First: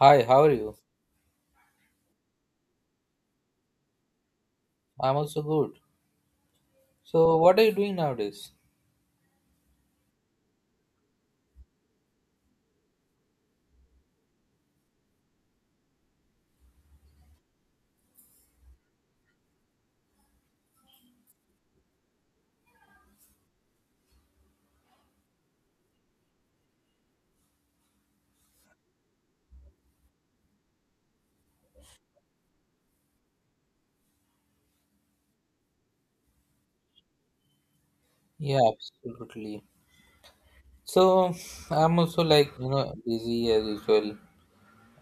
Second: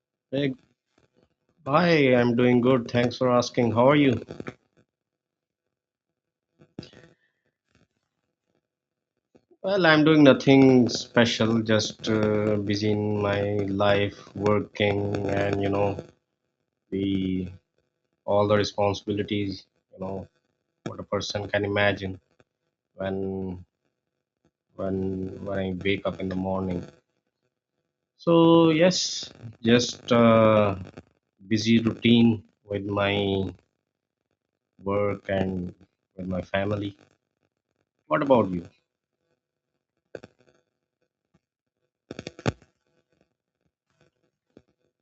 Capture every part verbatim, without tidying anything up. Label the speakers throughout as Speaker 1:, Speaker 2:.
Speaker 1: Hi, how are
Speaker 2: Hey,
Speaker 1: you?
Speaker 2: hi, I'm doing good. Thanks for asking. How are you?
Speaker 1: I'm also good. So, what are you doing nowadays?
Speaker 2: Well, I'm doing nothing special, just uh, busy in my life, working, and you know, the all the responsibilities, you know, what a person can imagine when when when I wake up in the morning. So yes, just uh, busy routine with my work and with my family. What about
Speaker 1: Yeah,
Speaker 2: you?
Speaker 1: absolutely. So, I'm also like, you know, busy as usual.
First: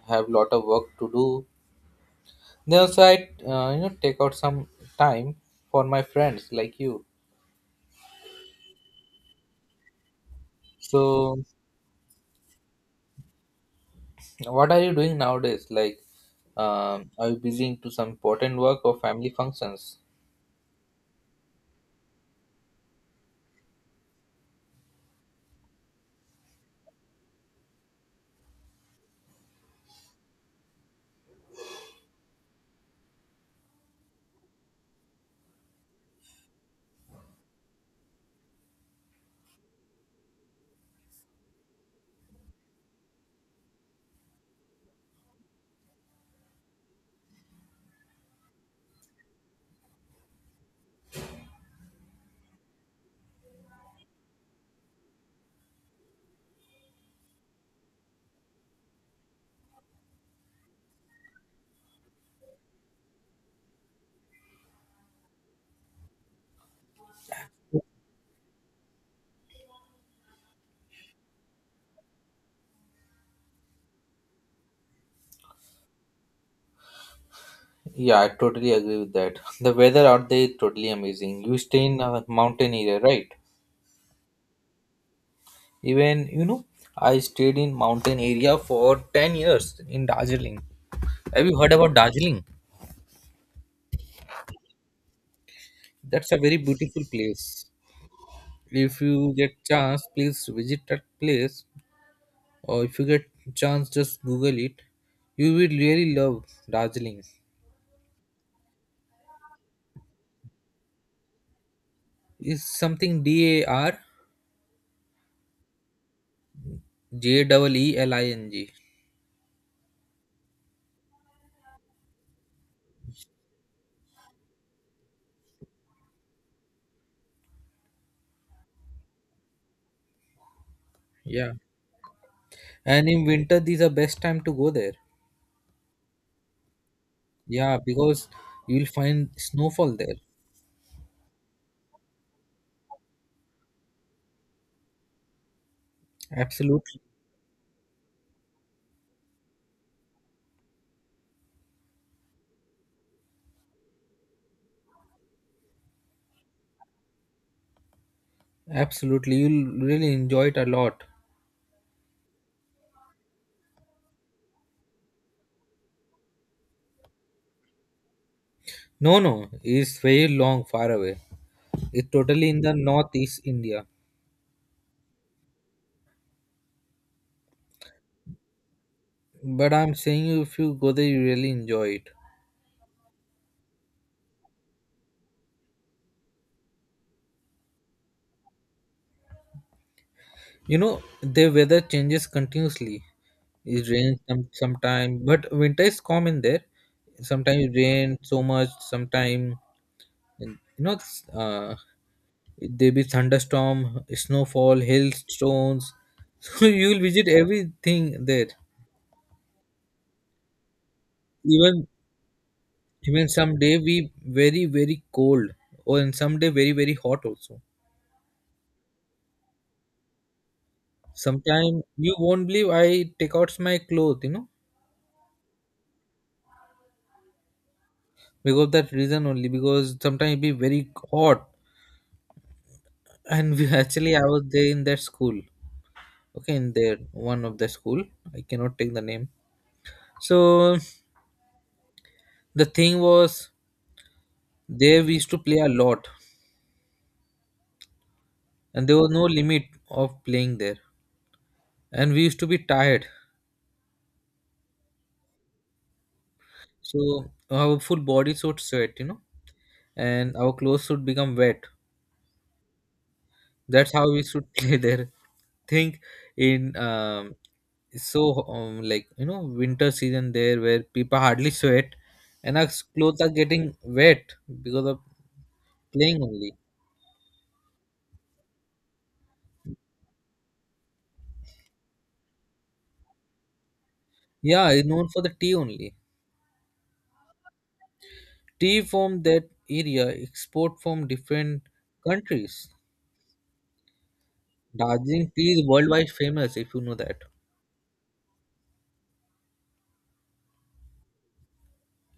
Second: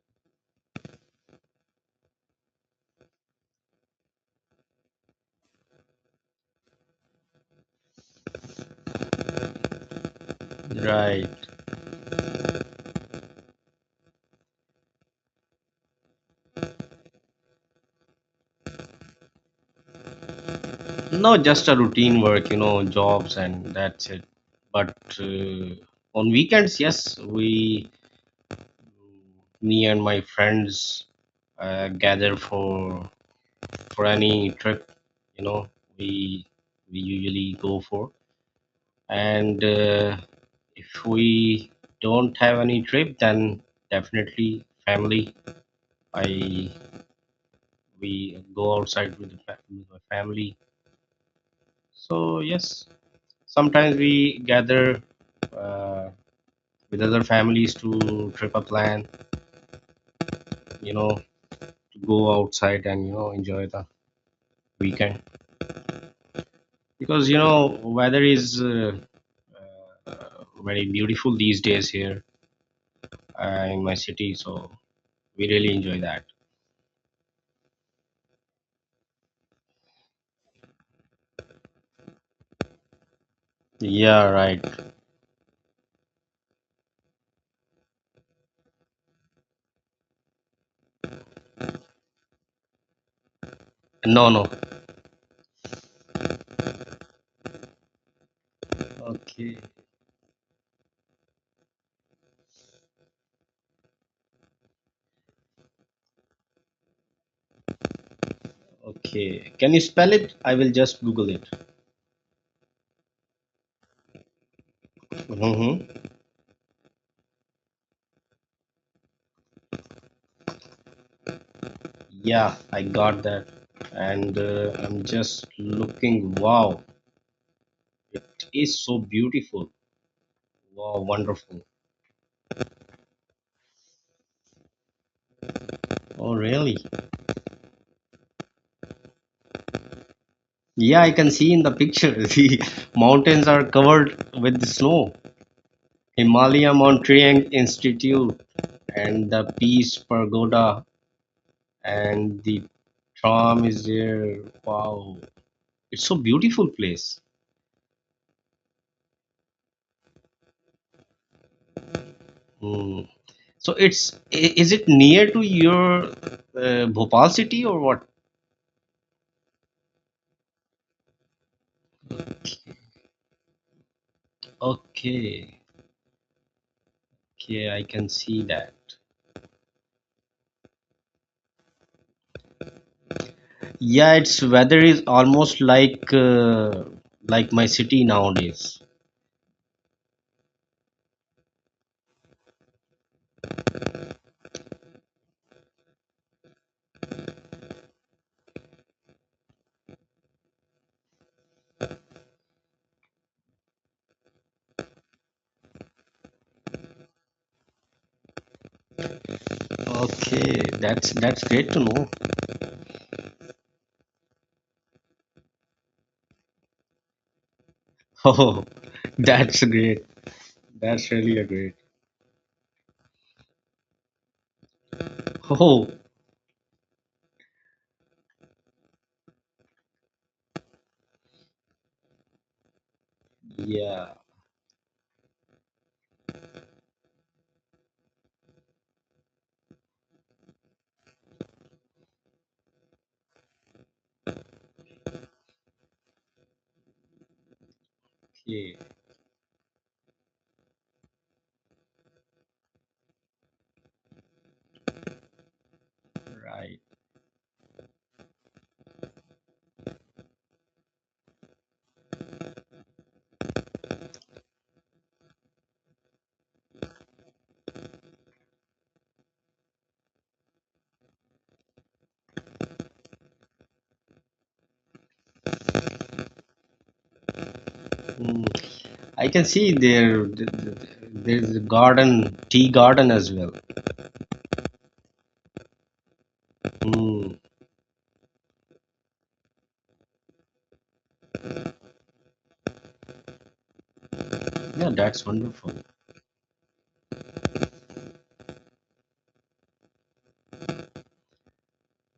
Speaker 1: Have lot of work to do. Then also I, uh, you know, take out some time for my friends like you.
Speaker 2: Right.
Speaker 1: So, what are you doing nowadays? Like, um, are you busy into some important work or family functions?
Speaker 2: No, just a routine work, you know, jobs and that's it. But uh, on weekends, yes, we, me and my friends, uh, gather for for any trip. You know, we we usually go for. And uh, if we don't have any trip, then definitely family. I we go outside with the fa- with my family. So yes, sometimes we gather uh, with other families to trip a plan you know to go outside and you know enjoy the weekend because you know weather is uh, uh, very beautiful these days here uh, in my city, so we really enjoy that.
Speaker 1: Yeah, I totally agree with that. The weather out there is totally amazing. You stay in a mountain area, right?
Speaker 2: Yeah, right.
Speaker 1: Even, you know, I stayed in mountain area for ten years in Darjeeling. Have you heard about Darjeeling?
Speaker 2: No, no.
Speaker 1: That's a very beautiful place. If you
Speaker 2: Okay.
Speaker 1: get chance, please visit that place. Or if you get chance, just Google it. You will really love Darjeeling.
Speaker 2: Okay, can you spell it? I will just Google it.
Speaker 1: It's something D A R
Speaker 2: Mm-hmm.
Speaker 1: J E E L I N G.
Speaker 2: Yeah, I got that. And uh, I'm just looking. Wow, it is so beautiful. Wow,
Speaker 1: Yeah.
Speaker 2: wonderful.
Speaker 1: And in winter, these are best time to go there.
Speaker 2: Oh, really?
Speaker 1: Yeah, because you will find snowfall there.
Speaker 2: Yeah, I can see in the picture. The mountains are covered with snow. Himalaya
Speaker 1: Absolutely.
Speaker 2: Mountain Institute and the Peace Pagoda and the tram is there. Wow, it's so beautiful place.
Speaker 1: Absolutely, you'll really enjoy it a lot.
Speaker 2: Hmm. So it's i- is it near to your uh, Bhopal city or what?
Speaker 1: No, no, it's very long, far away. It's totally in the northeast India.
Speaker 2: Okay, okay, I can see that.
Speaker 1: But I'm saying you, if you go there, you really enjoy it.
Speaker 2: Yeah, its weather is almost like uh, like my city nowadays.
Speaker 1: You know, the weather changes continuously. It rains some sometime, but winter is common there. Sometimes it rains so much, sometime and, you know, it's, uh, there be thunderstorm, snowfall, hailstones. So you'll visit everything there.
Speaker 2: Okay, that's that's great to
Speaker 1: Even
Speaker 2: know.
Speaker 1: Even someday we very very cold, or in someday very very hot also.
Speaker 2: Oh, that's great. That's really a great.
Speaker 1: Sometimes you won't believe I take out my clothes, you know,
Speaker 2: Oh,
Speaker 1: because of that reason only. Because sometimes it be very hot, and we actually
Speaker 2: yeah.
Speaker 1: I was there in that school. Okay, in there one of the school. I cannot take the name. So the thing was there we used to play a lot,
Speaker 2: Okay,
Speaker 1: and there was no limit of playing there, and we used to be tired.
Speaker 2: right.
Speaker 1: So our full body would sweat, you know and our clothes should become wet. That's how we should play there. Think in um, so um, like you know winter season there where people hardly sweat and our clothes are getting wet because of playing only.
Speaker 2: Mm, I can see there th- th- there's a garden, tea garden as well.
Speaker 1: Yeah, it's known for the tea only.
Speaker 2: Mm,
Speaker 1: Tea from that area export from different countries.
Speaker 2: yeah, that's
Speaker 1: Darjeeling tea is
Speaker 2: wonderful.
Speaker 1: worldwide famous if you know that.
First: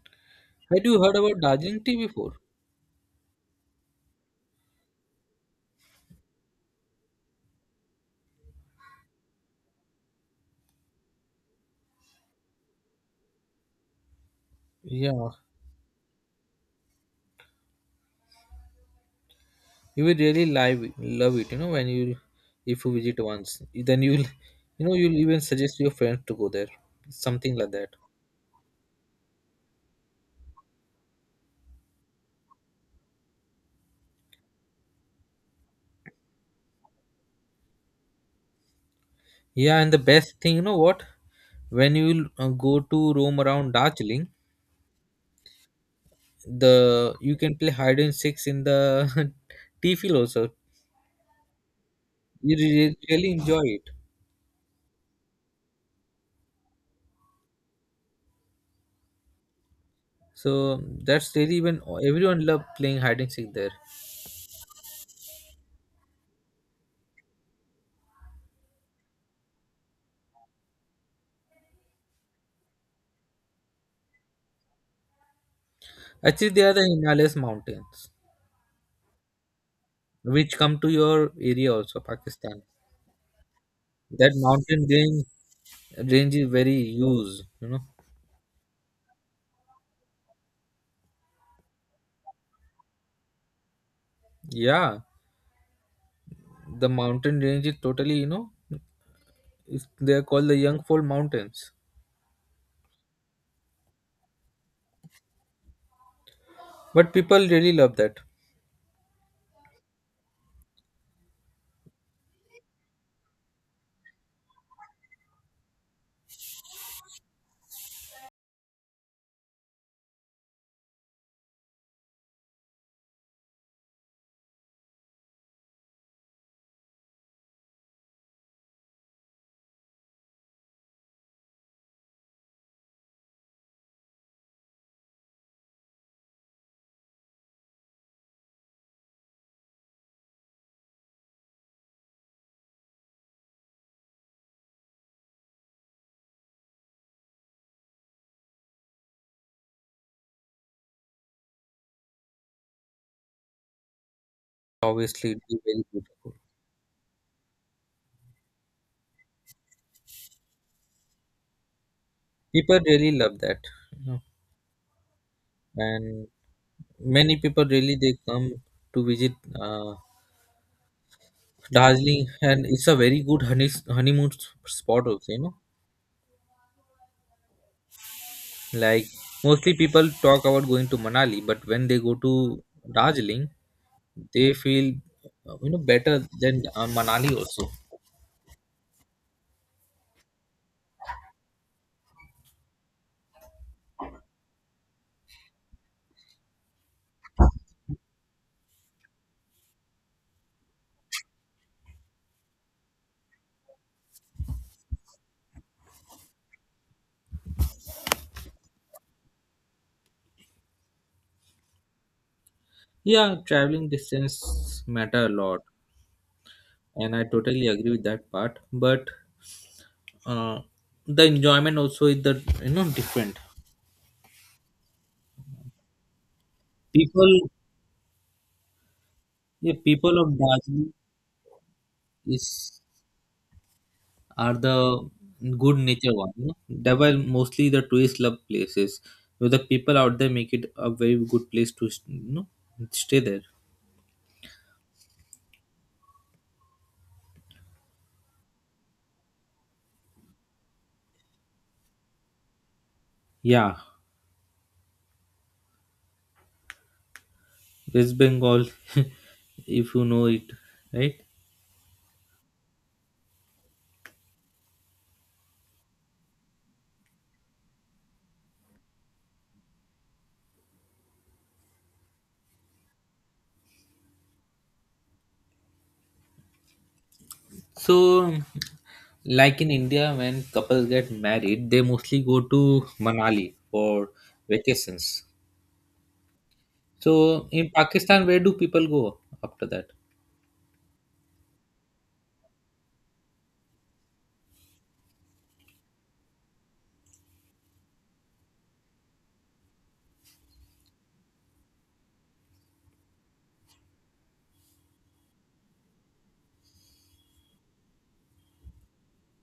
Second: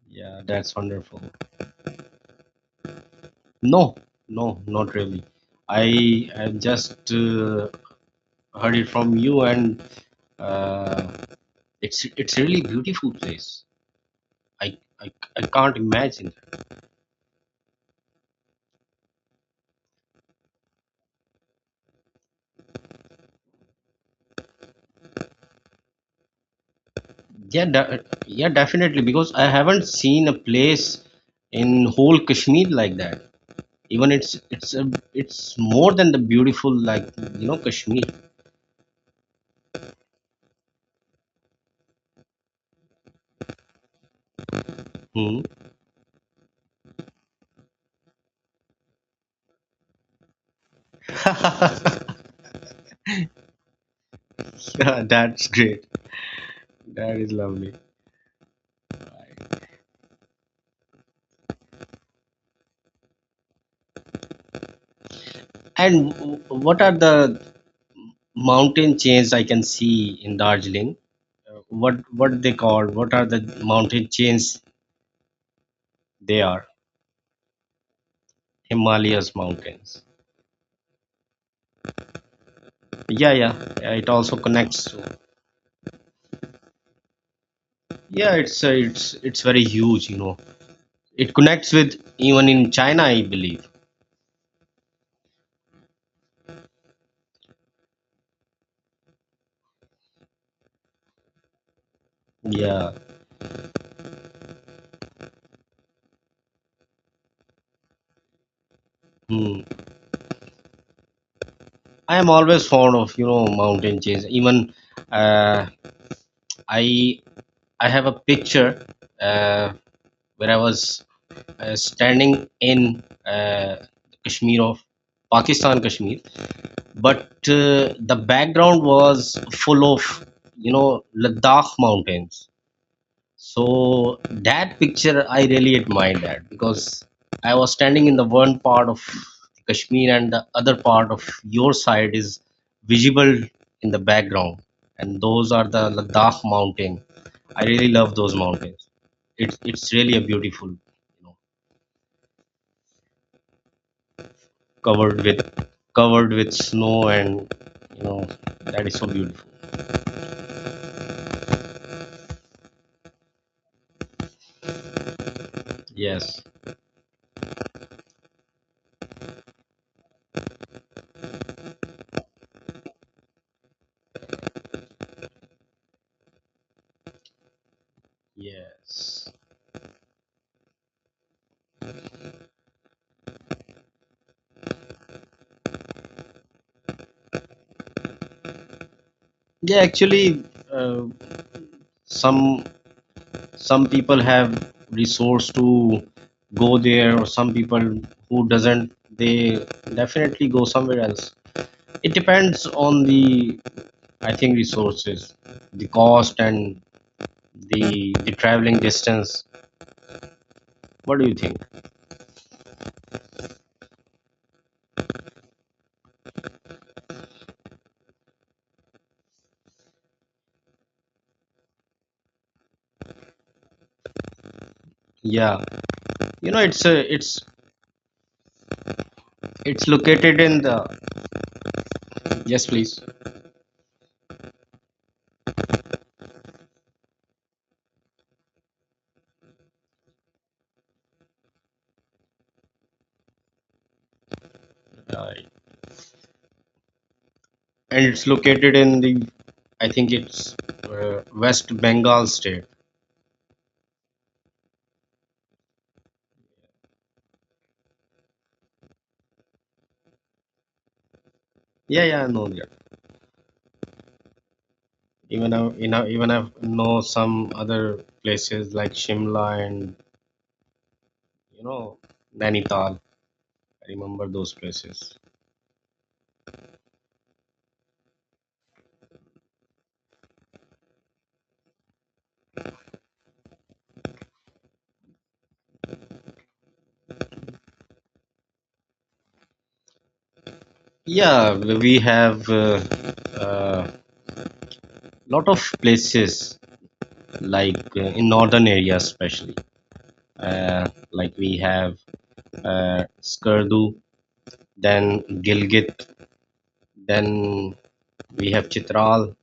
Speaker 2: Yeah, that's
Speaker 1: Had you heard
Speaker 2: wonderful.
Speaker 1: about Darjeeling tea before?
Speaker 2: No, no, not really. I am just uh, heard it from you, and uh, it's it's really beautiful place. I, I,
Speaker 1: Yeah,
Speaker 2: I can't imagine.
Speaker 1: you will really live love it you know when you if you visit once then you'll you know you'll even suggest your friends to go there, something
Speaker 2: Yeah,
Speaker 1: like that.
Speaker 2: de- yeah, definitely because I haven't seen a place in whole Kashmir like that. Even it's it's a, it's more than the beautiful like you know Kashmir.
Speaker 1: Yeah, and the best thing, you know what, when you uh, go to roam around Darjeeling,
Speaker 2: Hmm.
Speaker 1: the you can play hide and seek in the tea field also. You re- really enjoy it.
Speaker 2: Yeah, that's great. That is lovely.
Speaker 1: So that's really even everyone love playing hide and seek there.
Speaker 2: And w- what are the mountain chains I can see in Darjeeling? What what they call what are the mountain chains? They
Speaker 1: Actually, they
Speaker 2: are
Speaker 1: are the Himalayas mountains
Speaker 2: Himalayas mountains.
Speaker 1: which come to your area also, Pakistan.
Speaker 2: Yeah, yeah. Yeah, it
Speaker 1: That
Speaker 2: also connects
Speaker 1: mountain
Speaker 2: to.
Speaker 1: range range is very huge, you know.
Speaker 2: Yeah, it's uh, it's it's very huge, you know it connects with even in China, I believe.
Speaker 1: Yeah, the mountain range is totally, you know, it's, they are called the Yangful Mountains.
Speaker 2: Yeah.
Speaker 1: But people really love that.
Speaker 2: Hmm. I am always fond of, you know mountain chains, even, uh, i i have a picture, uh, where I was, uh, standing in, uh, Kashmir of Pakistan, Kashmir, but uh, the background was full of, you know Ladakh mountains. So that picture I really admired, that because I was standing in the one part of Kashmir and the other part of your side is visible in the background, and those are the Ladakh mountain. I really love those mountains. It's it's really a beautiful, you know covered
Speaker 1: Obviously, it
Speaker 2: with
Speaker 1: is very
Speaker 2: covered
Speaker 1: beautiful.
Speaker 2: with snow, and you know that is so beautiful.
Speaker 1: People really love that, you know. And
Speaker 2: Yes.
Speaker 1: many people really they come to visit uh, Darjeeling, and it's a very good honey honeymoon s- spot also, you know. Like
Speaker 2: Yes.
Speaker 1: mostly people talk about going to Manali, but when they go to Darjeeling, they feel uh, you know, better than uh, Manali also.
Speaker 2: Yeah, actually, uh, some some people have resource to go there, or some people who doesn't, they definitely go somewhere else. It depends on the, I think, resources, the cost, and the the traveling distance. What do you think?
Speaker 1: Yeah, traveling distance matter a lot, and I totally agree with that part. But uh, the enjoyment also is the you know different.
Speaker 2: Yeah, you know, it's a,
Speaker 1: People,
Speaker 2: it's
Speaker 1: yeah,
Speaker 2: it's
Speaker 1: people of
Speaker 2: located in
Speaker 1: Darjeeling
Speaker 2: the. Yes,
Speaker 1: is
Speaker 2: please.
Speaker 1: are the good nature one. You know? They were mostly the tourist love places. So the people out there make it a very good place to s- you know stay there.
Speaker 2: Uh, and it's located in the. I think it's uh, West Bengal state.
Speaker 1: Yeah, West Bengal, if you know it, right?
Speaker 2: Yeah, yeah, I know that. Even I, you know, even I know some other places like Shimla and, you know Nainital. I remember those places.
Speaker 1: So, like in India, when couples get married, they mostly go to Manali for vacations. So, in Pakistan, where do people go after that?
Speaker 2: Yeah, we have a uh, uh, lot of places, like uh, in northern area especially. Uh, like we have, uh, Skurdu, then Gilgit, then we have Chitral.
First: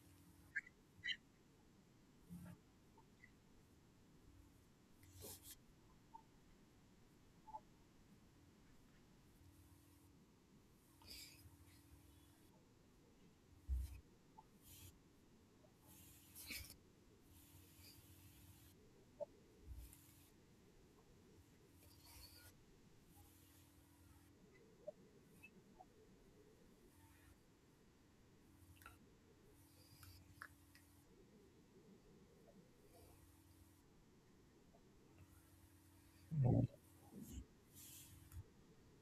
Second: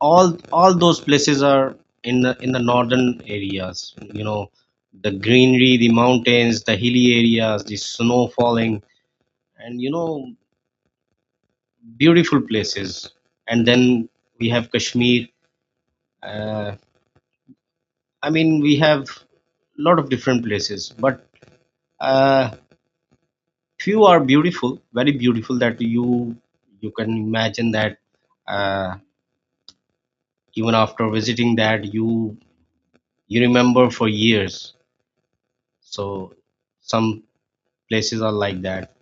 Speaker 2: All all those places are in the in the northern areas, you know the greenery, the mountains, the hilly areas, the snow falling, and, you know beautiful places. And then we have Kashmir, uh, I mean we have lot of different places, but uh, few are beautiful, very beautiful, that you you can imagine that, uh, even after visiting that you you remember for years. So some places are like that,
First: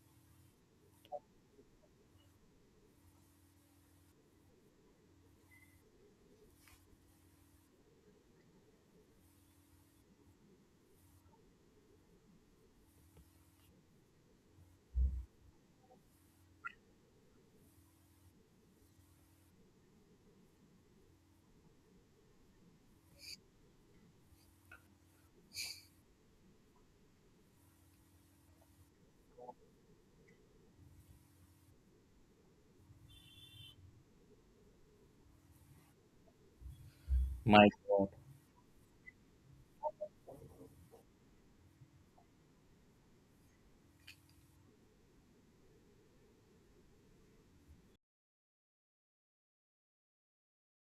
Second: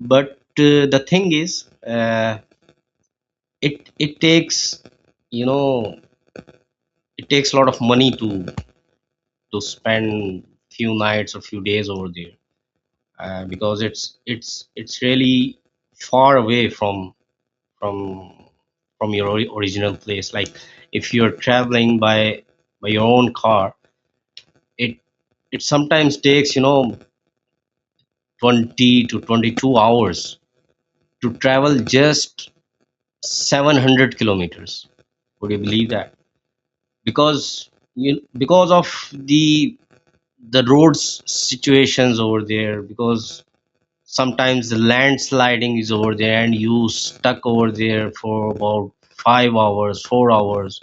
Speaker 2: but uh, the thing is, uh, it it takes, you know it takes a lot of money to to spend few nights or few days over there, uh, because it's it's it's really far away from from from your, ori- original place, like if you're traveling by by your own car. It it sometimes takes, you know twenty to twenty-two hours to travel just seven hundred kilometers. Would you believe that?
Speaker 1: My
Speaker 2: Because,
Speaker 1: God.
Speaker 2: you because of the the roads situations over there, because sometimes the landsliding is over there and you stuck over there for about five hours, four hours.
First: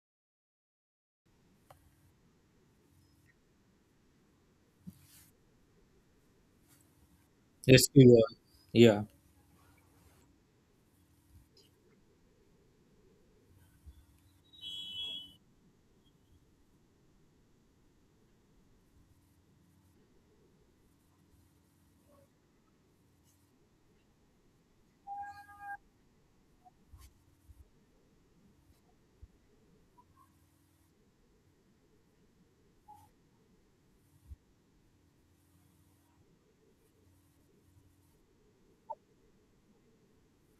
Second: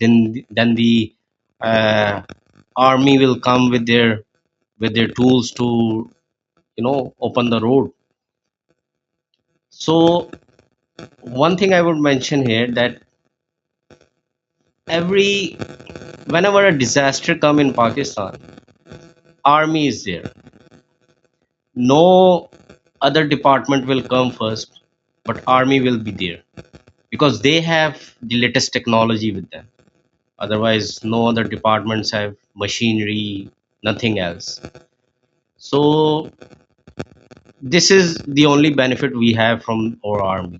Speaker 2: Then then the, uh, army will come with their with their tools to, you know open the
Speaker 1: Yes,
Speaker 2: road.
Speaker 1: we are. Yeah.
Speaker 2: So one thing I would mention here, that every whenever a disaster come in Pakistan, army is there. No other department will come first, but army will be there, because they have the latest technology with them. Otherwise no other departments have machinery, nothing else. So this is the only benefit we have from our army.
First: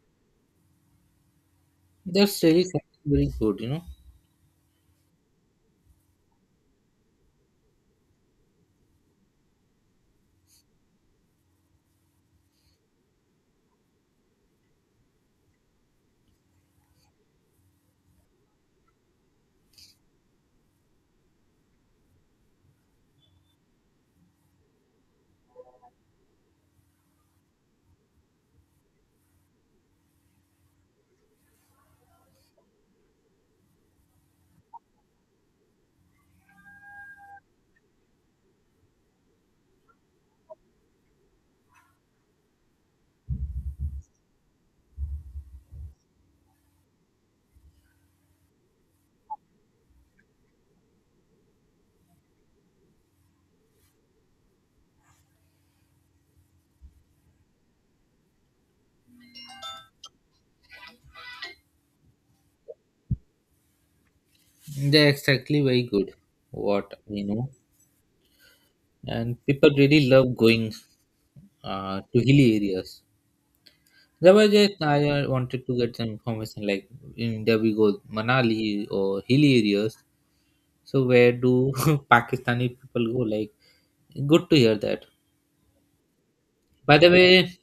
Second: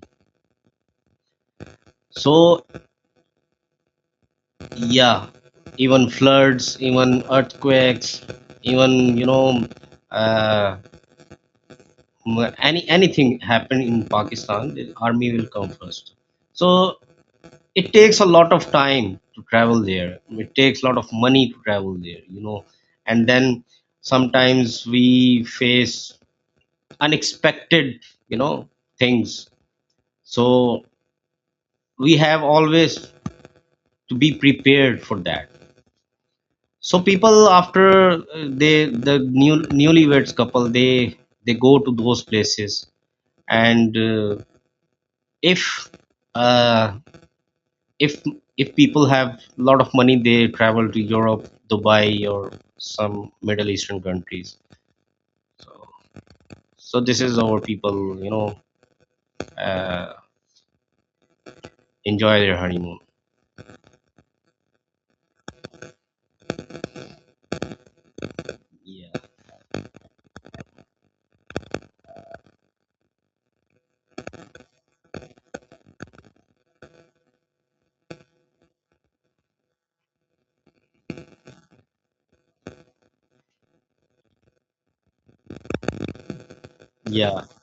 Speaker 1: That's really
Speaker 2: So
Speaker 1: something very good, you know.
Speaker 2: yeah, even floods, even earthquakes, even, you know uh, m- any anything happen in Pakistan, the army will come first. So it takes a lot of time to travel there, it takes a lot of money to travel there, you know and then sometimes we face unexpected, you know things. So we have always to be prepared for that. So people after, uh, they the new newlyweds couple, they they go to those places. And uh, if uh, if if people have a lot of money, they travel to Europe, Dubai, or some Middle Eastern countries. So so this is how people, you know uh, enjoy their honeymoon.
Speaker 1: They're exactly very good, what we know,
Speaker 2: Yeah,
Speaker 1: and people really love going uh, to hilly areas. There was just I uh, wanted to get some information like in India we go Manali or hilly areas. So where do Pakistani people go? Like good to hear that. By the
Speaker 2: yeah.
Speaker 1: way,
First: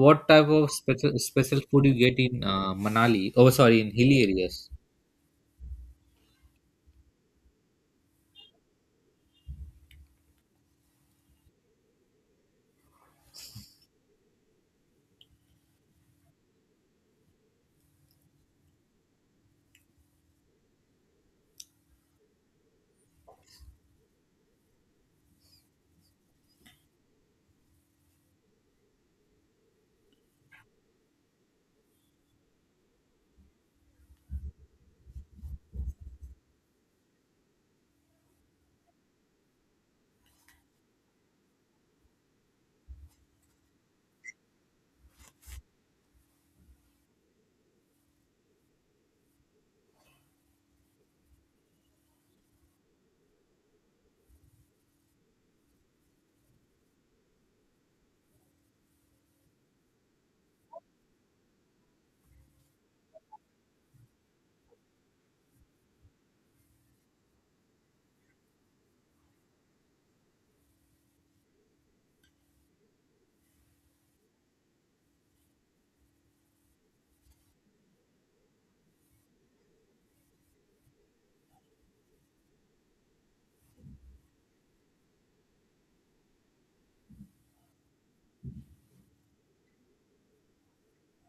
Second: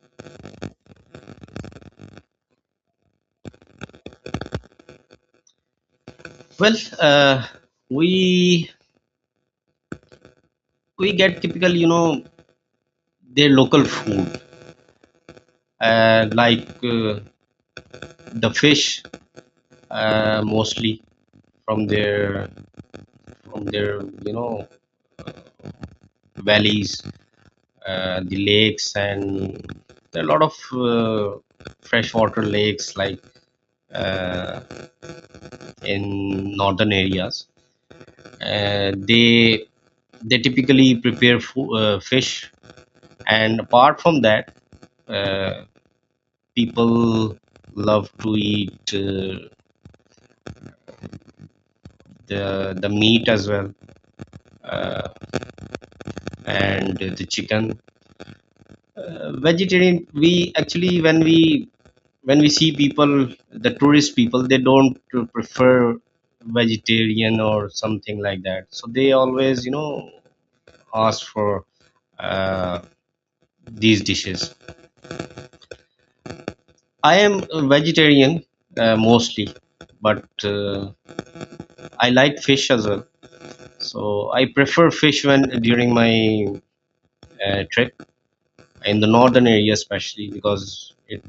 Speaker 1: what type of special special food you get in uh, Manali? Oh, sorry, in hilly areas.
Speaker 2: Well, uh, we we get typical, you know their local food, uh, like, uh, the fish, uh, mostly from their from their, you know valleys, uh, the lakes. And there are a lot of, uh, freshwater lakes, like uh, in northern areas, uh, they they typically prepare, fo- uh, fish. And apart from that, uh, people love to eat, uh, the the meat as well, uh, and the chicken, uh, vegetarian. We actually when we when we see people, the tourist people, they don't prefer vegetarian or something like that, so they always, you know ask for, uh, these dishes. I am a vegetarian, uh, mostly, but uh, I like fish as well. So I prefer fish when during my, uh, trip in the northern area, especially because, it,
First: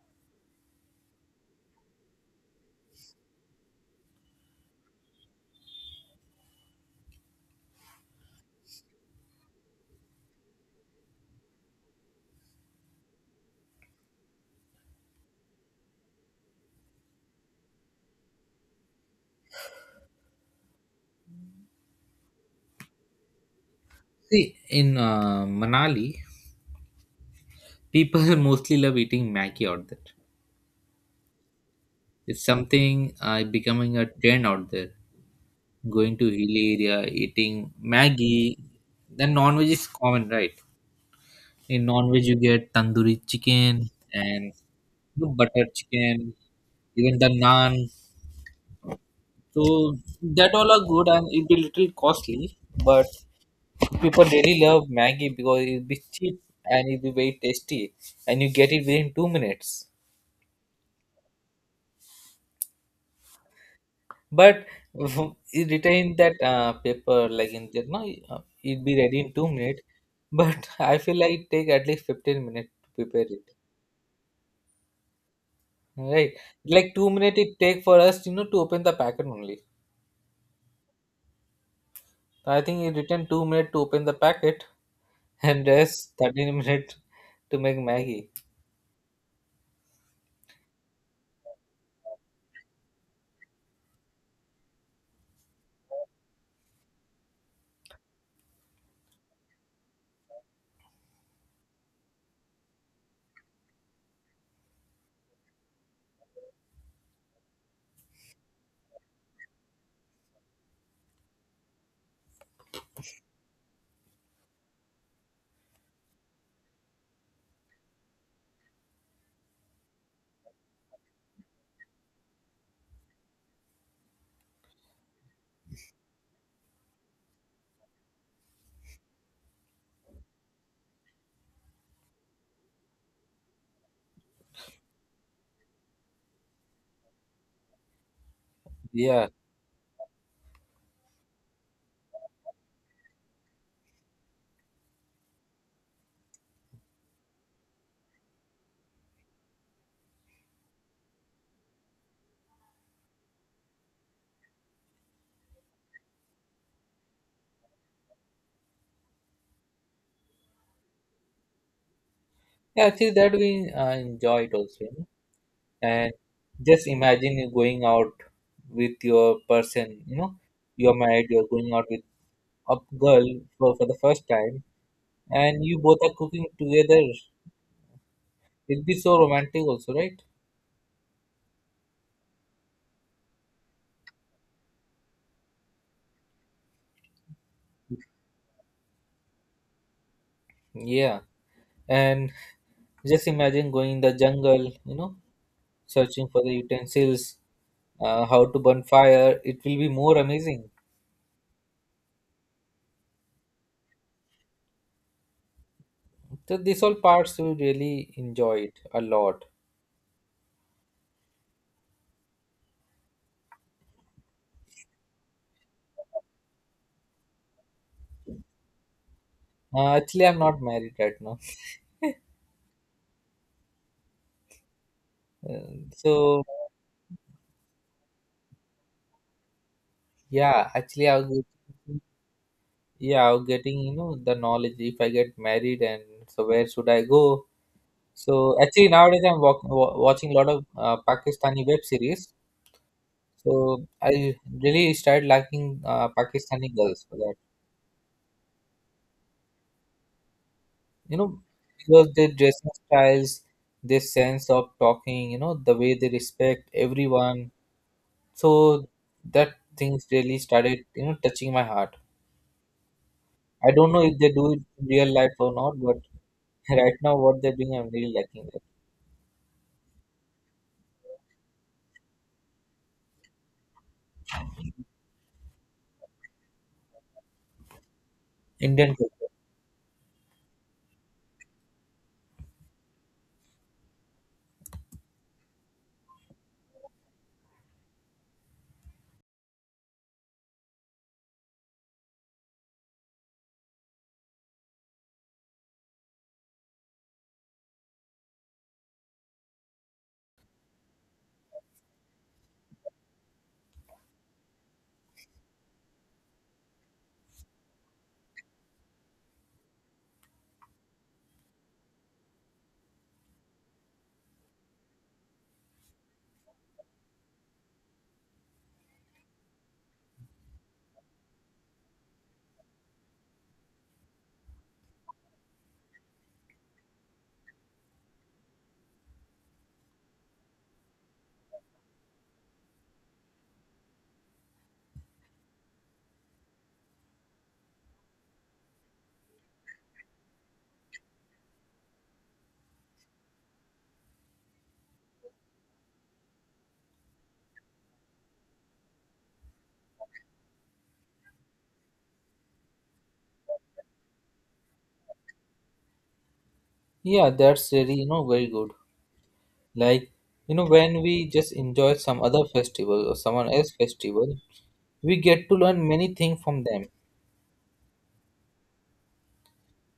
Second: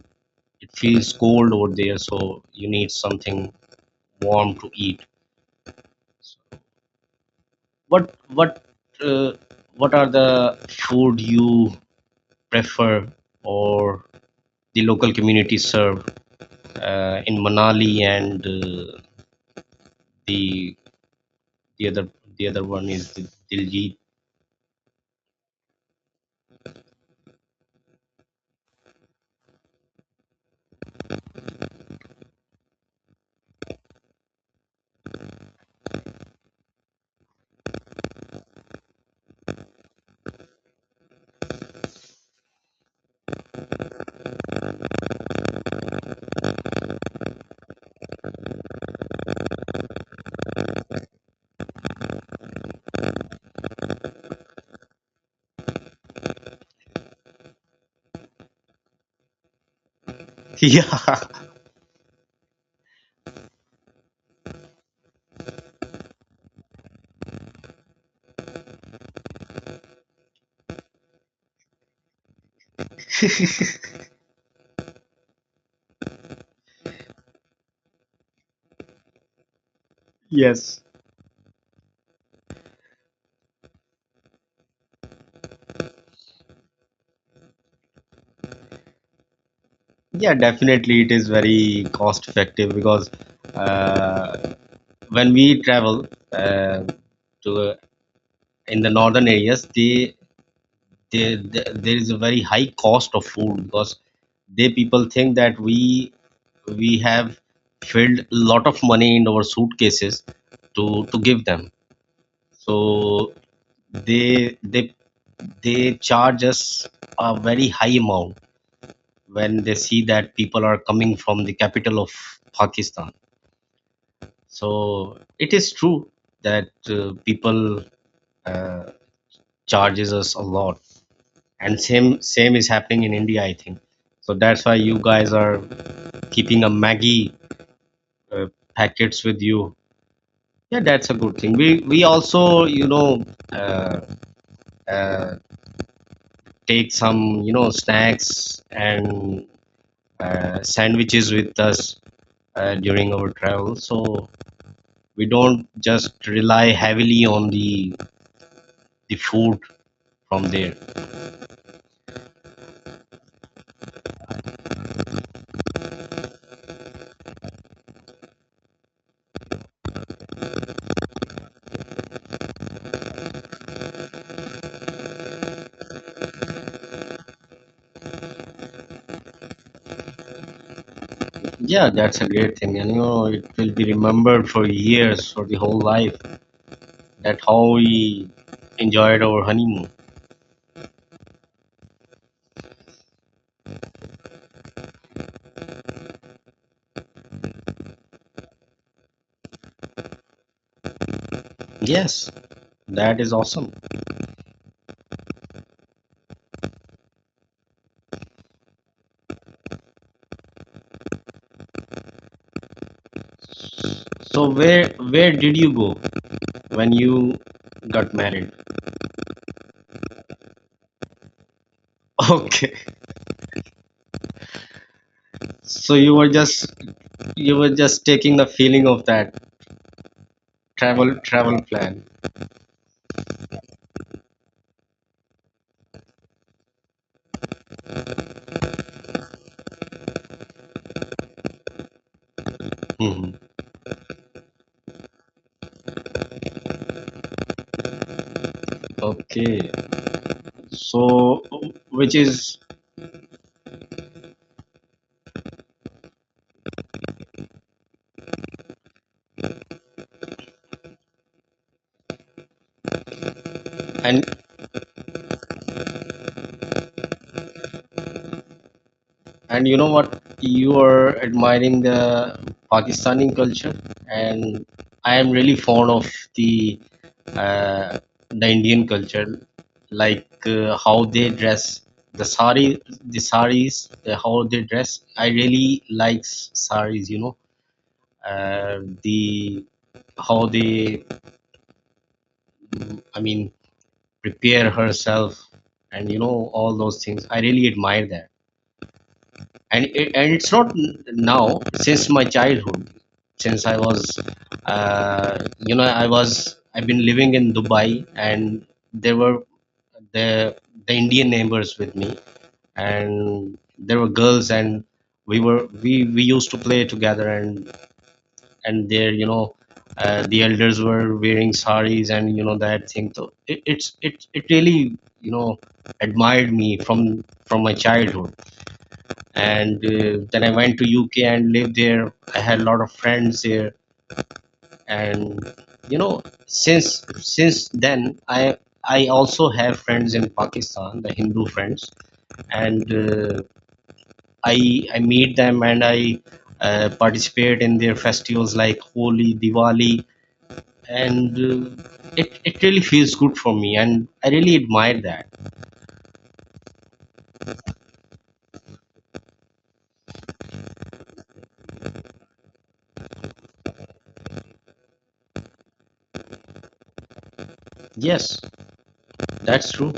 Speaker 2: it feels cold over there, so you need something warm to eat. What what uh, what are the food you prefer, or the local community serve, uh, in Manali, and uh, the the other the other one is the Diljit.
Speaker 1: See, in uh, Manali, people mostly love eating Maggie out there. It's something uh, becoming a trend out there. Going to hilly area, eating Maggie. Then non-veg is common, right? In non-veg, you get tandoori chicken and, you know, butter chicken, even the naan. So that all are good and it be little costly, but people really love Maggie because it'll be cheap and it'll be very tasty and you get it within two minutes.
Speaker 2: Yeah.
Speaker 1: But it retain that uh, paper like in there. No, uh, it be ready in two minutes. But I feel like it take at least fifteen minutes to prepare it. Right? Like two minutes it take for us, you know, to open the packet only.
Speaker 2: Yes.
Speaker 1: So, I think it return two minutes to open the packet, and rest thirteen minutes to make Maggie.
Speaker 2: Yeah, definitely it is very cost effective because, uh, when we travel, uh, to in the northern areas, they there, there there is a very high cost of food, because they people think that we we have filled a lot of money in our suitcases to to give them, so they they they charge us a very high amount when they see that people are coming from the capital of Pakistan. So it is true that, uh, people, uh, charges us a lot. And same same is happening in India I think, so that's why you guys are keeping a Maggie, uh, packets
Speaker 1: Yeah,
Speaker 2: with you. Yeah, that's a good thing. We we also, you know uh, uh, take some, you know snacks and, uh, sandwiches with us, uh, during our travel, so we don't just rely heavily on the the food from there.
Speaker 1: yeah. Actually, that we uh, enjoy it also. You know? And just imagine you going out with your person. You know, you're married. You're going out with up girl for, for the first time, and you both are cooking together. It'd be so romantic also, right?
Speaker 2: Yeah, that's a great thing, and, you know it will be remembered for years for the whole life, that how we enjoyed our honeymoon.
Speaker 1: Yeah, and just imagine going in the jungle, you know searching for the utensils, uh, how to burn fire. It will be more amazing.
Speaker 2: Yes, that is awesome.
Speaker 1: So these all parts we really enjoyed a lot.
Speaker 2: So where where did you go when you got married?
Speaker 1: uh, actually, I'm not married right now.
Speaker 2: Okay.
Speaker 1: Uh,
Speaker 2: So you were
Speaker 1: so
Speaker 2: just you were just taking the feeling of that
Speaker 1: yeah actually I
Speaker 2: travel
Speaker 1: was
Speaker 2: travel plan.
Speaker 1: yeah I was getting, you know the knowledge, if I get married, and so where should I go. So actually nowadays I'm walk, wa- watching a lot of uh, Pakistani web series.
Speaker 2: Hmm.
Speaker 1: So I really started liking uh, Pakistani girls for that.
Speaker 2: Okay.
Speaker 1: You
Speaker 2: So
Speaker 1: know, because
Speaker 2: which
Speaker 1: their
Speaker 2: is
Speaker 1: dressing styles, their sense of talking, you know, the way they respect everyone. So that things really started, you know, touching my heart. I don't know if
Speaker 2: an.
Speaker 1: they do it in real life or not, but right now what they're doing, I'm really liking that.
Speaker 2: And you know what? You are admiring the Pakistani culture, and I am really fond of the, uh, the Indian
Speaker 1: Indian culture.
Speaker 2: culture, like, uh, how they dress, the sari, the saris, the, how they dress. I really like, s- saris. You know, uh, the how they, mm, I mean, prepare herself, and, you know all those things. I really admire that. and it, and it's not now since my childhood. Since I was uh, you know I was I've been living in Dubai, and there were the the Indian neighbors with me, and there were girls, and we were we we used to play together. And and there you know uh, The elders were wearing saris, and you know that thing. So it, it's it it really, you know, admired me from from my childhood. And uh, then I went to UK and lived there. I had a lot of friends there. And you know, since since then i i also have friends in Pakistan, the Hindu friends. And uh, i i meet them, and I uh, participate in their festivals like Holi, Diwali. And uh, it, it really feels good for me, and I really admire that.
Speaker 1: Yeah, that's really, you know, very good. Like, you know, when we just enjoy some other festival or someone else festival, we get to learn many things from them.
Speaker 2: Yes, that's true.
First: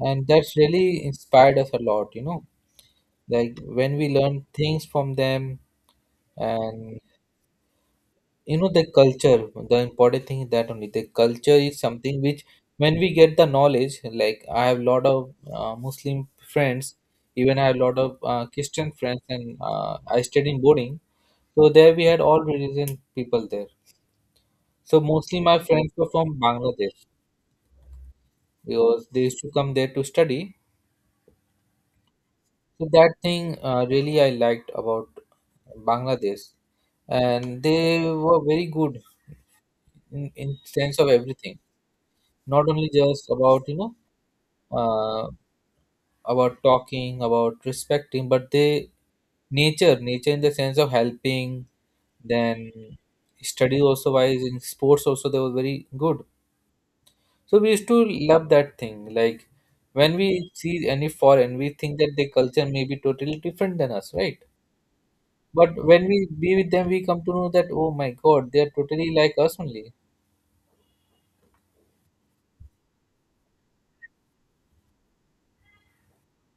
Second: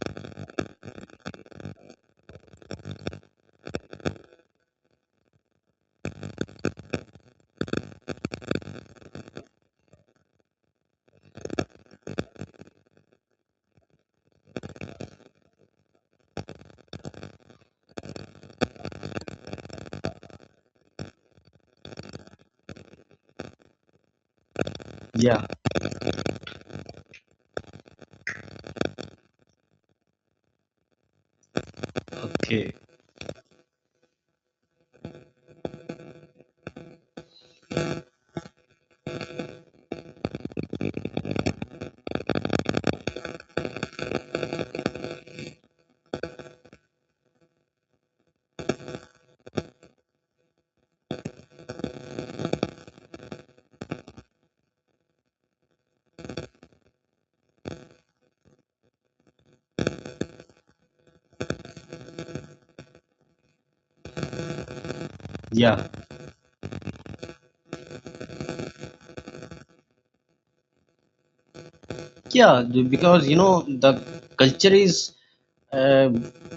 Speaker 1: And that's really inspired us a lot, you know. Like when we learn things from them and you know the culture, the important thing is that only the culture is something which when we get the knowledge, like I have lot of uh, Muslim friends, even I have lot of uh, Christian friends and uh, I studied in boarding. So there we had all religion people there. So mostly
Speaker 2: Yeah.
Speaker 1: my friends were from Bangladesh because they used to come there to study.
Speaker 2: Okay.
Speaker 1: So that thing uh, really I liked about Bangladesh, and they were very good in, in sense of everything. Not only just about you know uh, about talking, about respecting, but they nature nature in the sense of helping. Then study also wise, in sports also they were very good. So we used to love that thing. Like when we see any foreign, we think that their culture may be totally different than us, right? But
Speaker 2: yeah
Speaker 1: when we be with them, we come to know that, oh my God, they are totally like us only.
Speaker 2: Yeah, because you know the culture is uh,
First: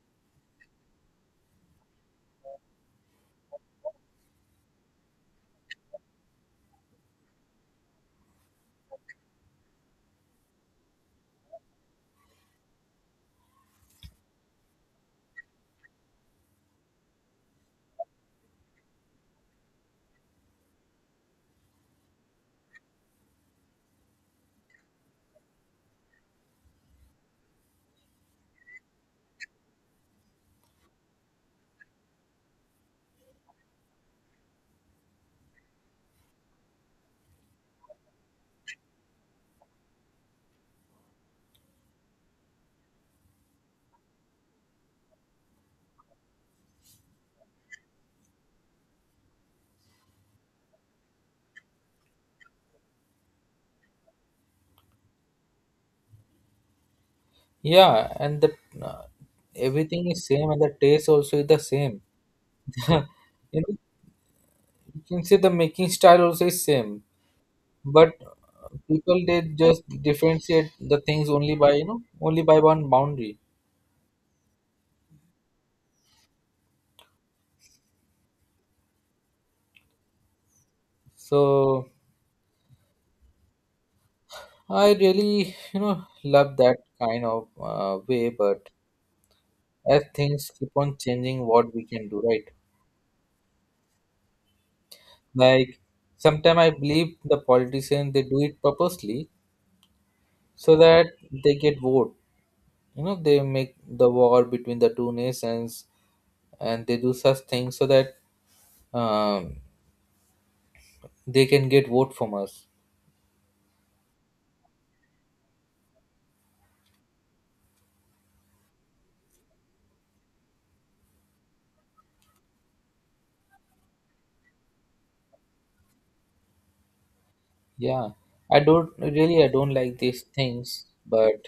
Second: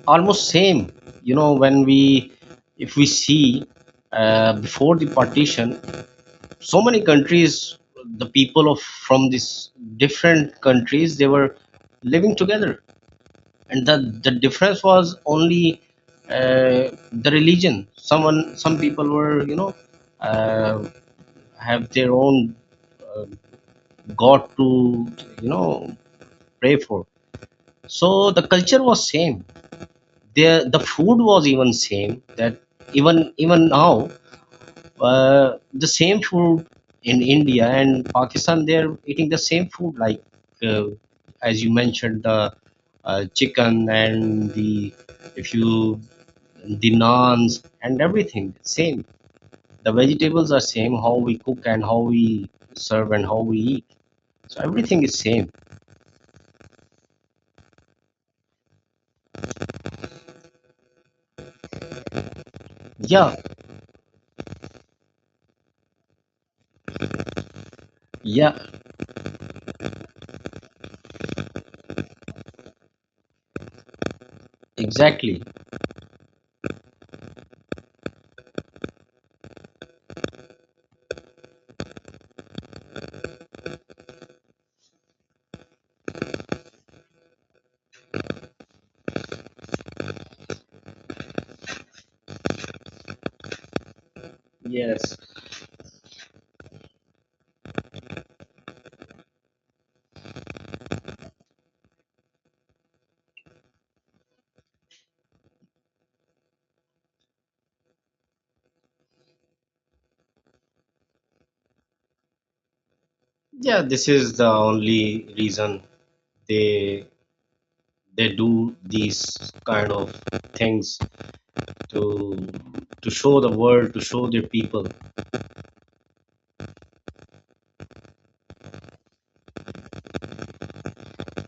Speaker 2: almost same. You know, when we, if we see uh, before the partition, so many countries, the people of from these different countries, they were living together, and the the difference was only uh, the religion. Someone, some people were, you know, uh, have their own uh, God to, you know, pray for. So the culture was same there. The food was even same that even even now uh, the same food in India and Pakistan. They're eating the same food, like uh, as you mentioned, the uh, chicken and the, if you, the naans and everything same. The vegetables are same, how we cook and how we serve and how we eat. So everything is same.
Speaker 1: Yeah, and the uh, everything is same, and the taste also is the same.
Speaker 2: Yeah.
Speaker 1: You know, you can say the making style also is same, but
Speaker 2: Yeah,
Speaker 1: uh, people they just differentiate the things only by, you know, only by one boundary.
Speaker 2: exactly.
Speaker 1: So I really, you know, love that kind of uh, way, but as things keep on changing, what we can do, right?
Speaker 2: Yes.
Speaker 1: Like, sometimes I believe the politicians they do it purposely so that they get vote. You know, they make the war between the two nations, and they do such things so that um, they can get vote from us.
Speaker 2: Yeah, this is the only reason they they do these kind of things to to show the world, to show their people.
Speaker 1: Yeah, I don't really, I don't like these things, but,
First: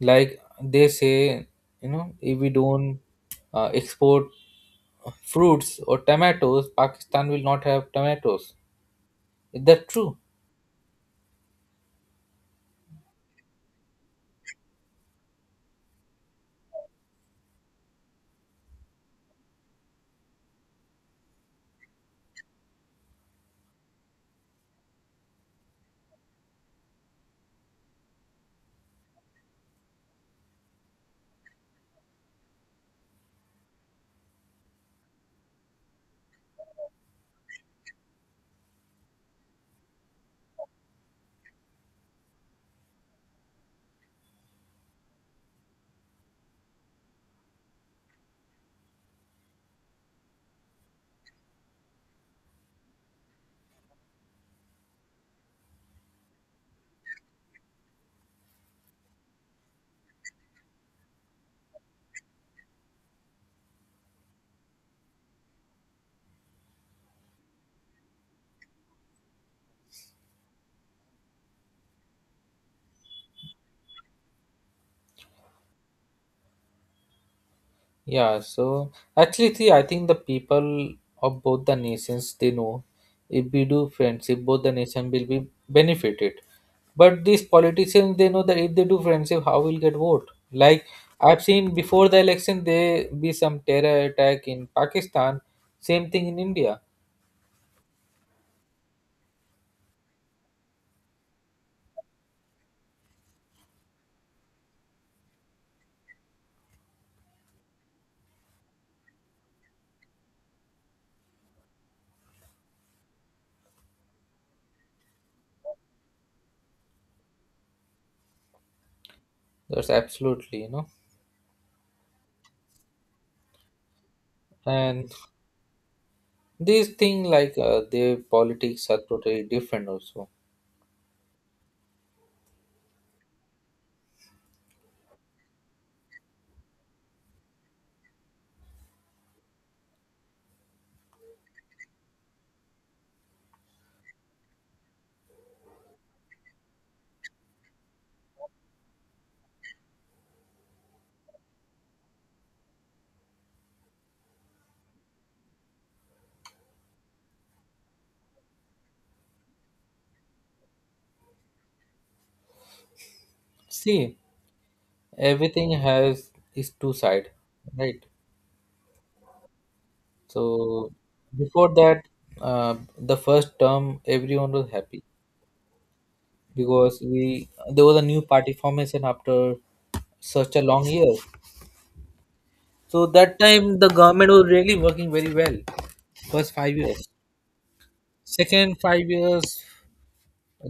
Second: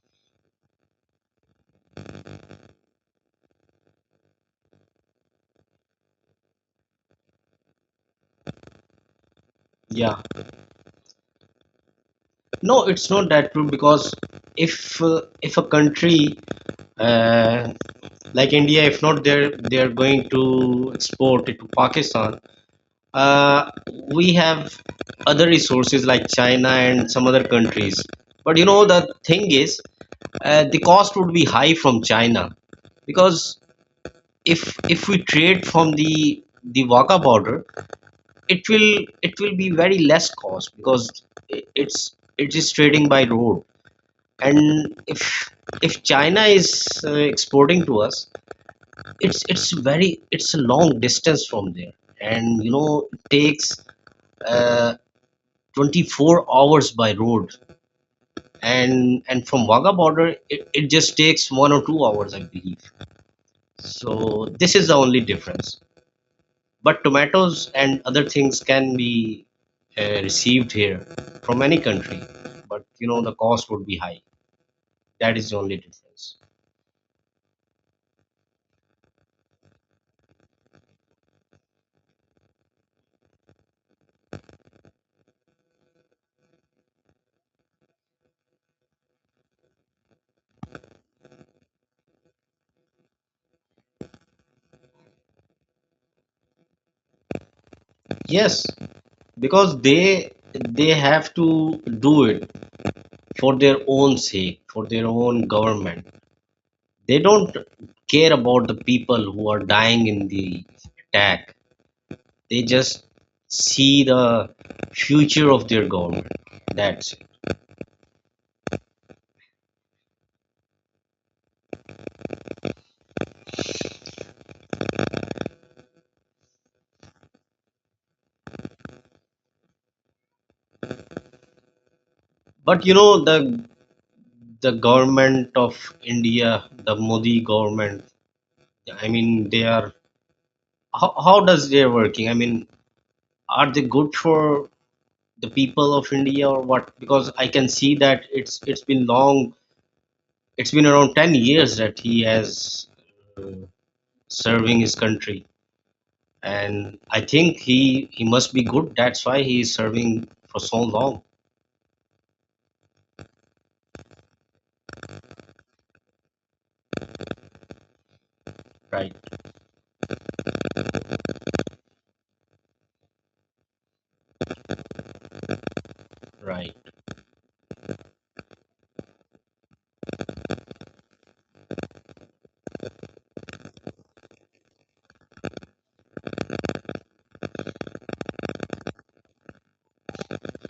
Speaker 1: like they say, you know, if we don't uh, export fruits or tomatoes, Pakistan will not have tomatoes. Is that true?
Speaker 2: Yeah, no, it's not that true, because if uh, if a country, uh, like India, if not they're they're going to export it to Pakistan, uh, we have other resources like China and some other countries. But you know the thing is, uh, the cost would be high from China, because if if we trade from the the Wagah border, it will it will be very less cost, because i- it's it is trading by road. And if if China is uh, exporting to us, it's it's very it's a long distance from there, and you know it takes uh, twenty-four hours by road, and and from Wagah border, it, it just takes one or two hours, I believe. So this is the only difference. But tomatoes and other things can be uh, received here from any country, but you know the cost would be high. That is the only difference.
Speaker 1: Yeah, so actually, see, I think the people of both the nations they know, if we do friendship, both the nation will be benefited. But these politicians they know that if they do friendship, how will get vote? Like I've seen before the election, there be some terror attack in Pakistan. Same thing in India.
Speaker 2: Yes, because they they have to do it for their own sake, for their own government. They don't care about the people who are dying in the attack. They just see the future of their government. That's it.
Speaker 1: That's absolutely you know. and these things like uh, their politics are totally different also.
Speaker 2: But you know the the government of India, the Modi government, I mean, they are, how, how does they working? I mean, are they good for the people of India or what? Because I can see that it's it's been long, it's been around ten years that he has uh, serving his country. And I think he he must be good. That's why he is serving for so long.
Speaker 1: See, everything has is two side, right?
Speaker 2: Right,
Speaker 1: So before that, uh, the first term everyone was happy
Speaker 2: right.
Speaker 1: because we there was a new party formation after such a long year. So that time the government was really working very well. First five years, second five years,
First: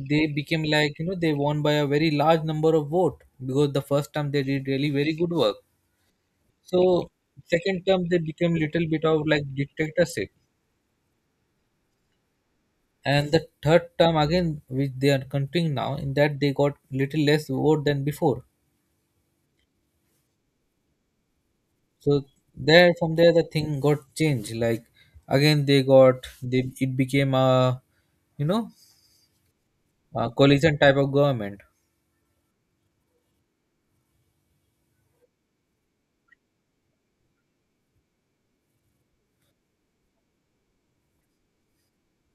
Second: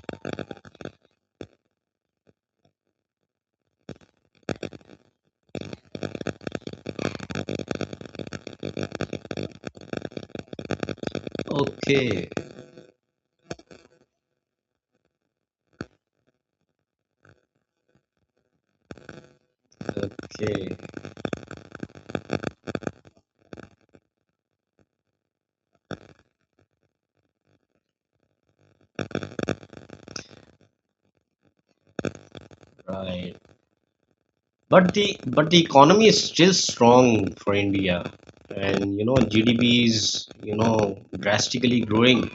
Speaker 1: they became like, you know, they won by a very large number of vote because the first time they did really very good work. So second term they became little bit of like dictatorship.
Speaker 2: Okay,
Speaker 1: And the third term, again, which they are continuing now, in that they got little less vote than before.
Speaker 2: okay,
Speaker 1: So there, from there the thing got changed, like again they got they it became a, you know, a coalition type of government.
Speaker 2: right. But the, but the economy is still strong for India, and you know G D P is, you know, drastically growing.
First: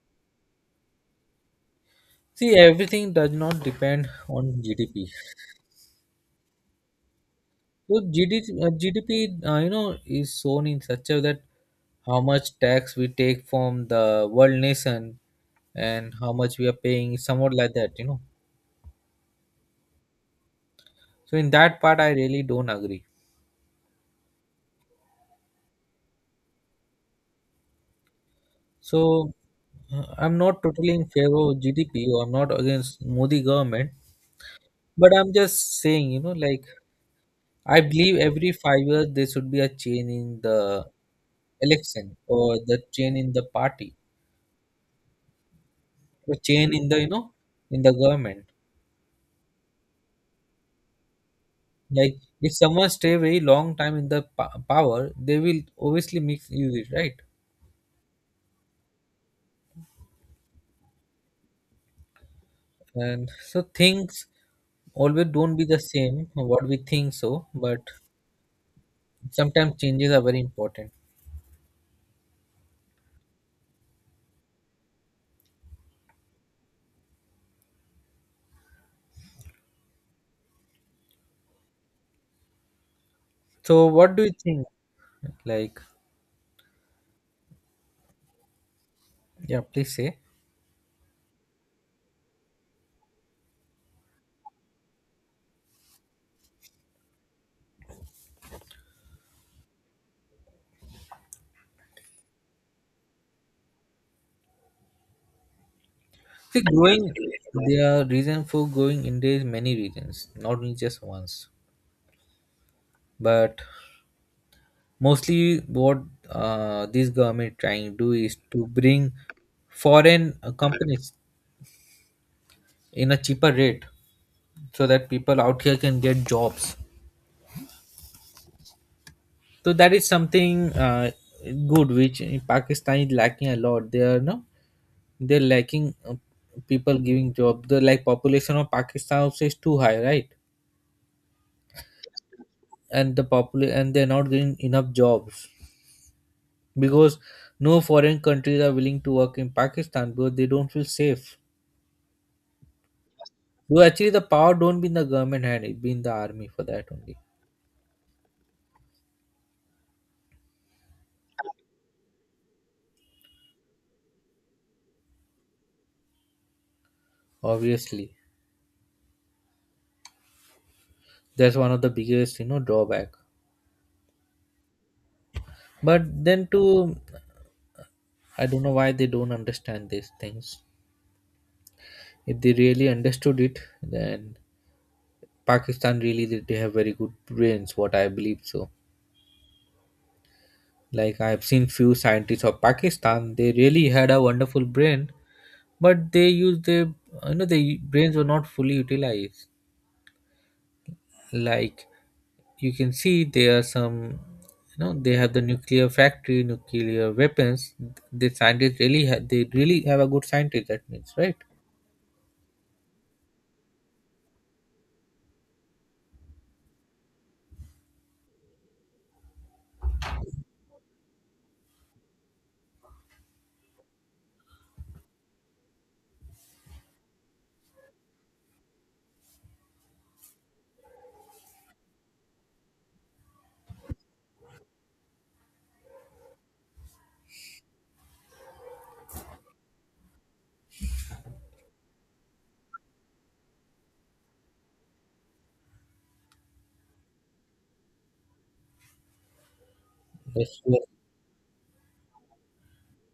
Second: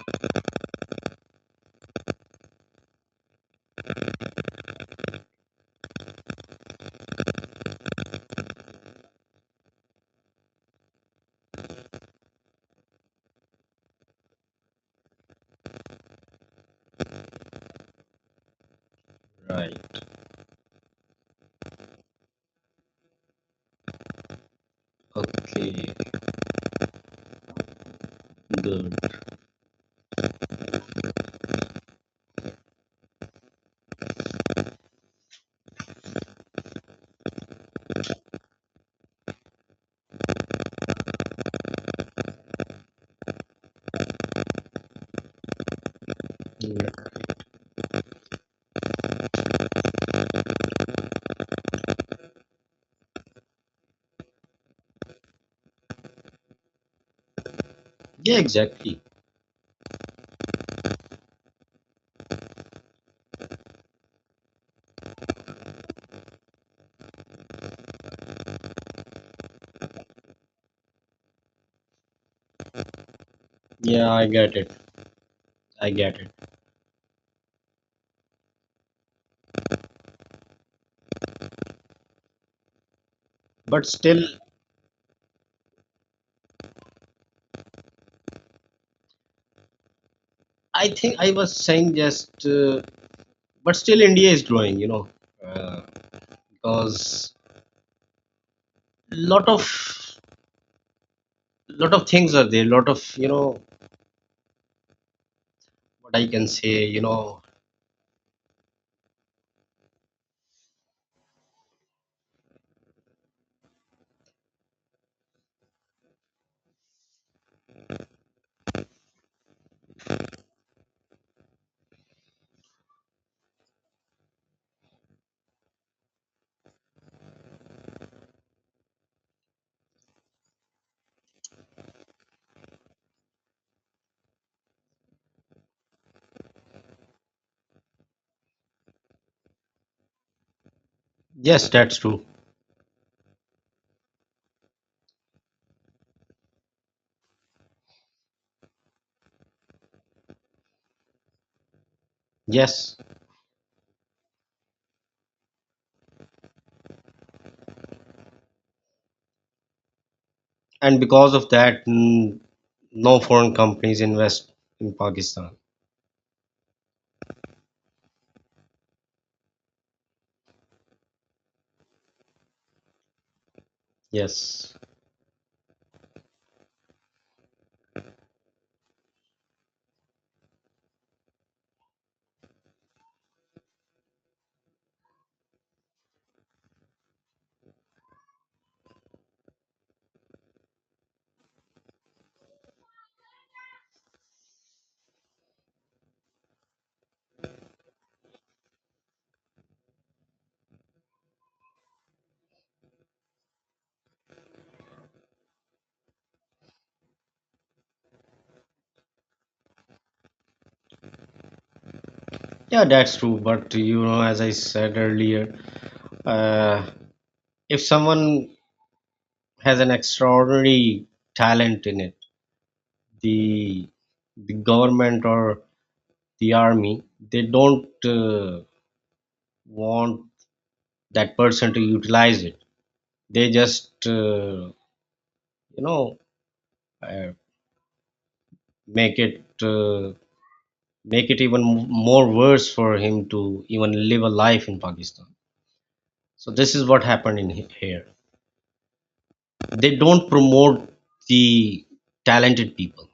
Speaker 1: See, everything does not depend on G D P. So G D P, uh, G D P, uh, you know, is shown in such a that how much tax we take from the world nation and how much we are paying, somewhat like that, you know.
Speaker 2: Right.
Speaker 1: So in that part, I really don't agree.
Speaker 2: Okay. Good.
Speaker 1: So uh, I'm not totally in favor of G D P or I'm not against Modi government, but I'm just saying, you know, like I believe every five years there should be a change in the election, or the change in the party, or change in the, you
Speaker 2: Yeah.
Speaker 1: know, in the government. Like if someone stay very long time in the pa- power, they will obviously mix use it, right?
Speaker 2: Yeah, exactly.
Speaker 1: And so things always don't be the same what we think so, but sometimes changes are very important.
Speaker 2: Yeah, I get it. I get it. But
Speaker 1: So what do
Speaker 2: still,
Speaker 1: you think? Like yeah, please say.
Speaker 2: I think I was saying just. Uh, but still, India is growing. You know, uh, because lot of lot of things are there. Lot of, you know, what I can
Speaker 1: See,
Speaker 2: say. You
Speaker 1: growing,
Speaker 2: know.
Speaker 1: there are reason for growing India is many reasons, not only just ones. But mostly what uh, this government trying to do is to bring foreign uh, companies in a cheaper rate so that people out here can get jobs. So that is something uh, good, which in Pakistan is lacking a lot. They are no, they're lacking, uh, people giving job. The like population of Pakistan also is too high, right?
Speaker 2: Yes, that's true.
Speaker 1: And the popul and they're not getting enough jobs because no foreign countries are willing to work in Pakistan because they don't feel safe.
Speaker 2: Yes.
Speaker 1: So actually the power don't be in the government hand, it be in the army for that only.
Speaker 2: And because of that, mm, no foreign companies invest in Pakistan.
Speaker 1: Obviously, that's one of the biggest, you know, drawback.
Speaker 2: Yes.
Speaker 1: But then too, I don't know why they don't understand these things. If they really understood it, then Pakistan, really they they have very good brains, what I believe so. Like I've seen few scientists of Pakistan, they really had a wonderful brain, but they used their, you know, their brains were not fully utilized. Like you can see, there are some, you know, they have the nuclear factory, nuclear weapons. The scientists really have, they really have a good scientist. That means, right?
Speaker 2: Yeah, that's true, but you know, as I said earlier, uh, if someone has an extraordinary talent in it, the the government or the army, they don't uh, want that person to utilize it. They just, uh, you know uh, make it, uh, make it even more worse for him to even live a life in Pakistan. So this is what happened in he- here. They don't
Speaker 1: Yes, yes.
Speaker 2: promote the talented people.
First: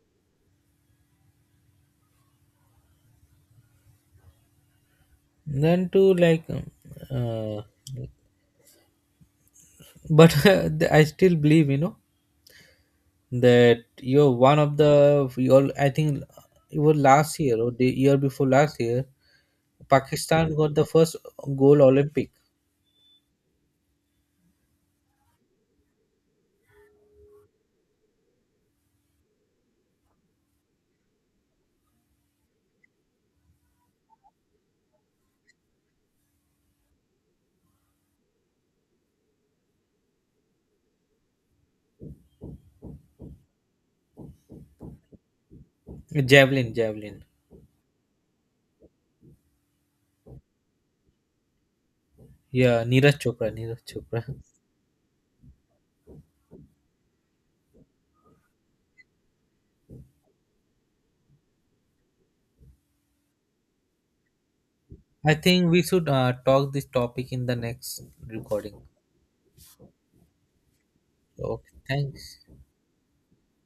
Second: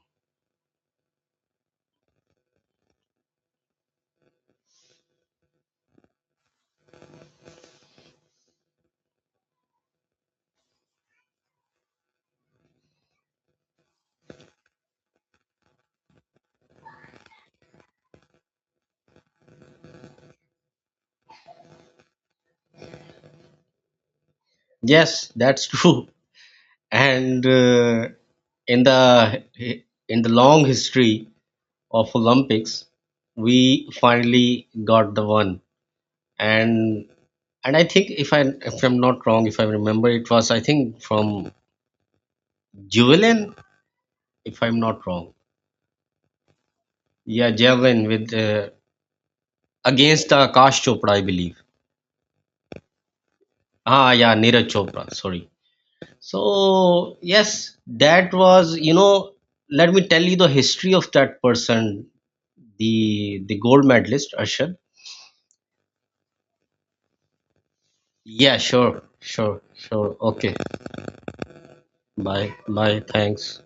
Speaker 1: Then to, like um, uh, but I still believe, you know, that you're one of the you I think it was last year or the year before last year, Pakistan got the first gold Olympic.
Speaker 2: Yes, that's true. And uh, in the in the long history of Olympics, we finally got the one. And and I think if I, if I'm not wrong, if I remember, it was, I think, from Juvelin, if I'm not wrong.
Speaker 1: Javelin, javelin.
Speaker 2: Yeah, javelin with uh, against uh, Akash Chopra, I believe.
Speaker 1: Yeah, Neeraj Chopra, Neeraj
Speaker 2: Ah,
Speaker 1: Chopra.
Speaker 2: yeah, Neeraj Chopra. Sorry. So yes, that was, you know. Let me tell you the history of that person, the the gold medalist Arshad.
Speaker 1: I think we should uh, talk this topic in the next
Speaker 2: Yeah,
Speaker 1: recording.
Speaker 2: sure, sure, sure. Okay,
Speaker 1: Okay, thanks.
Speaker 2: bye, bye. Thanks.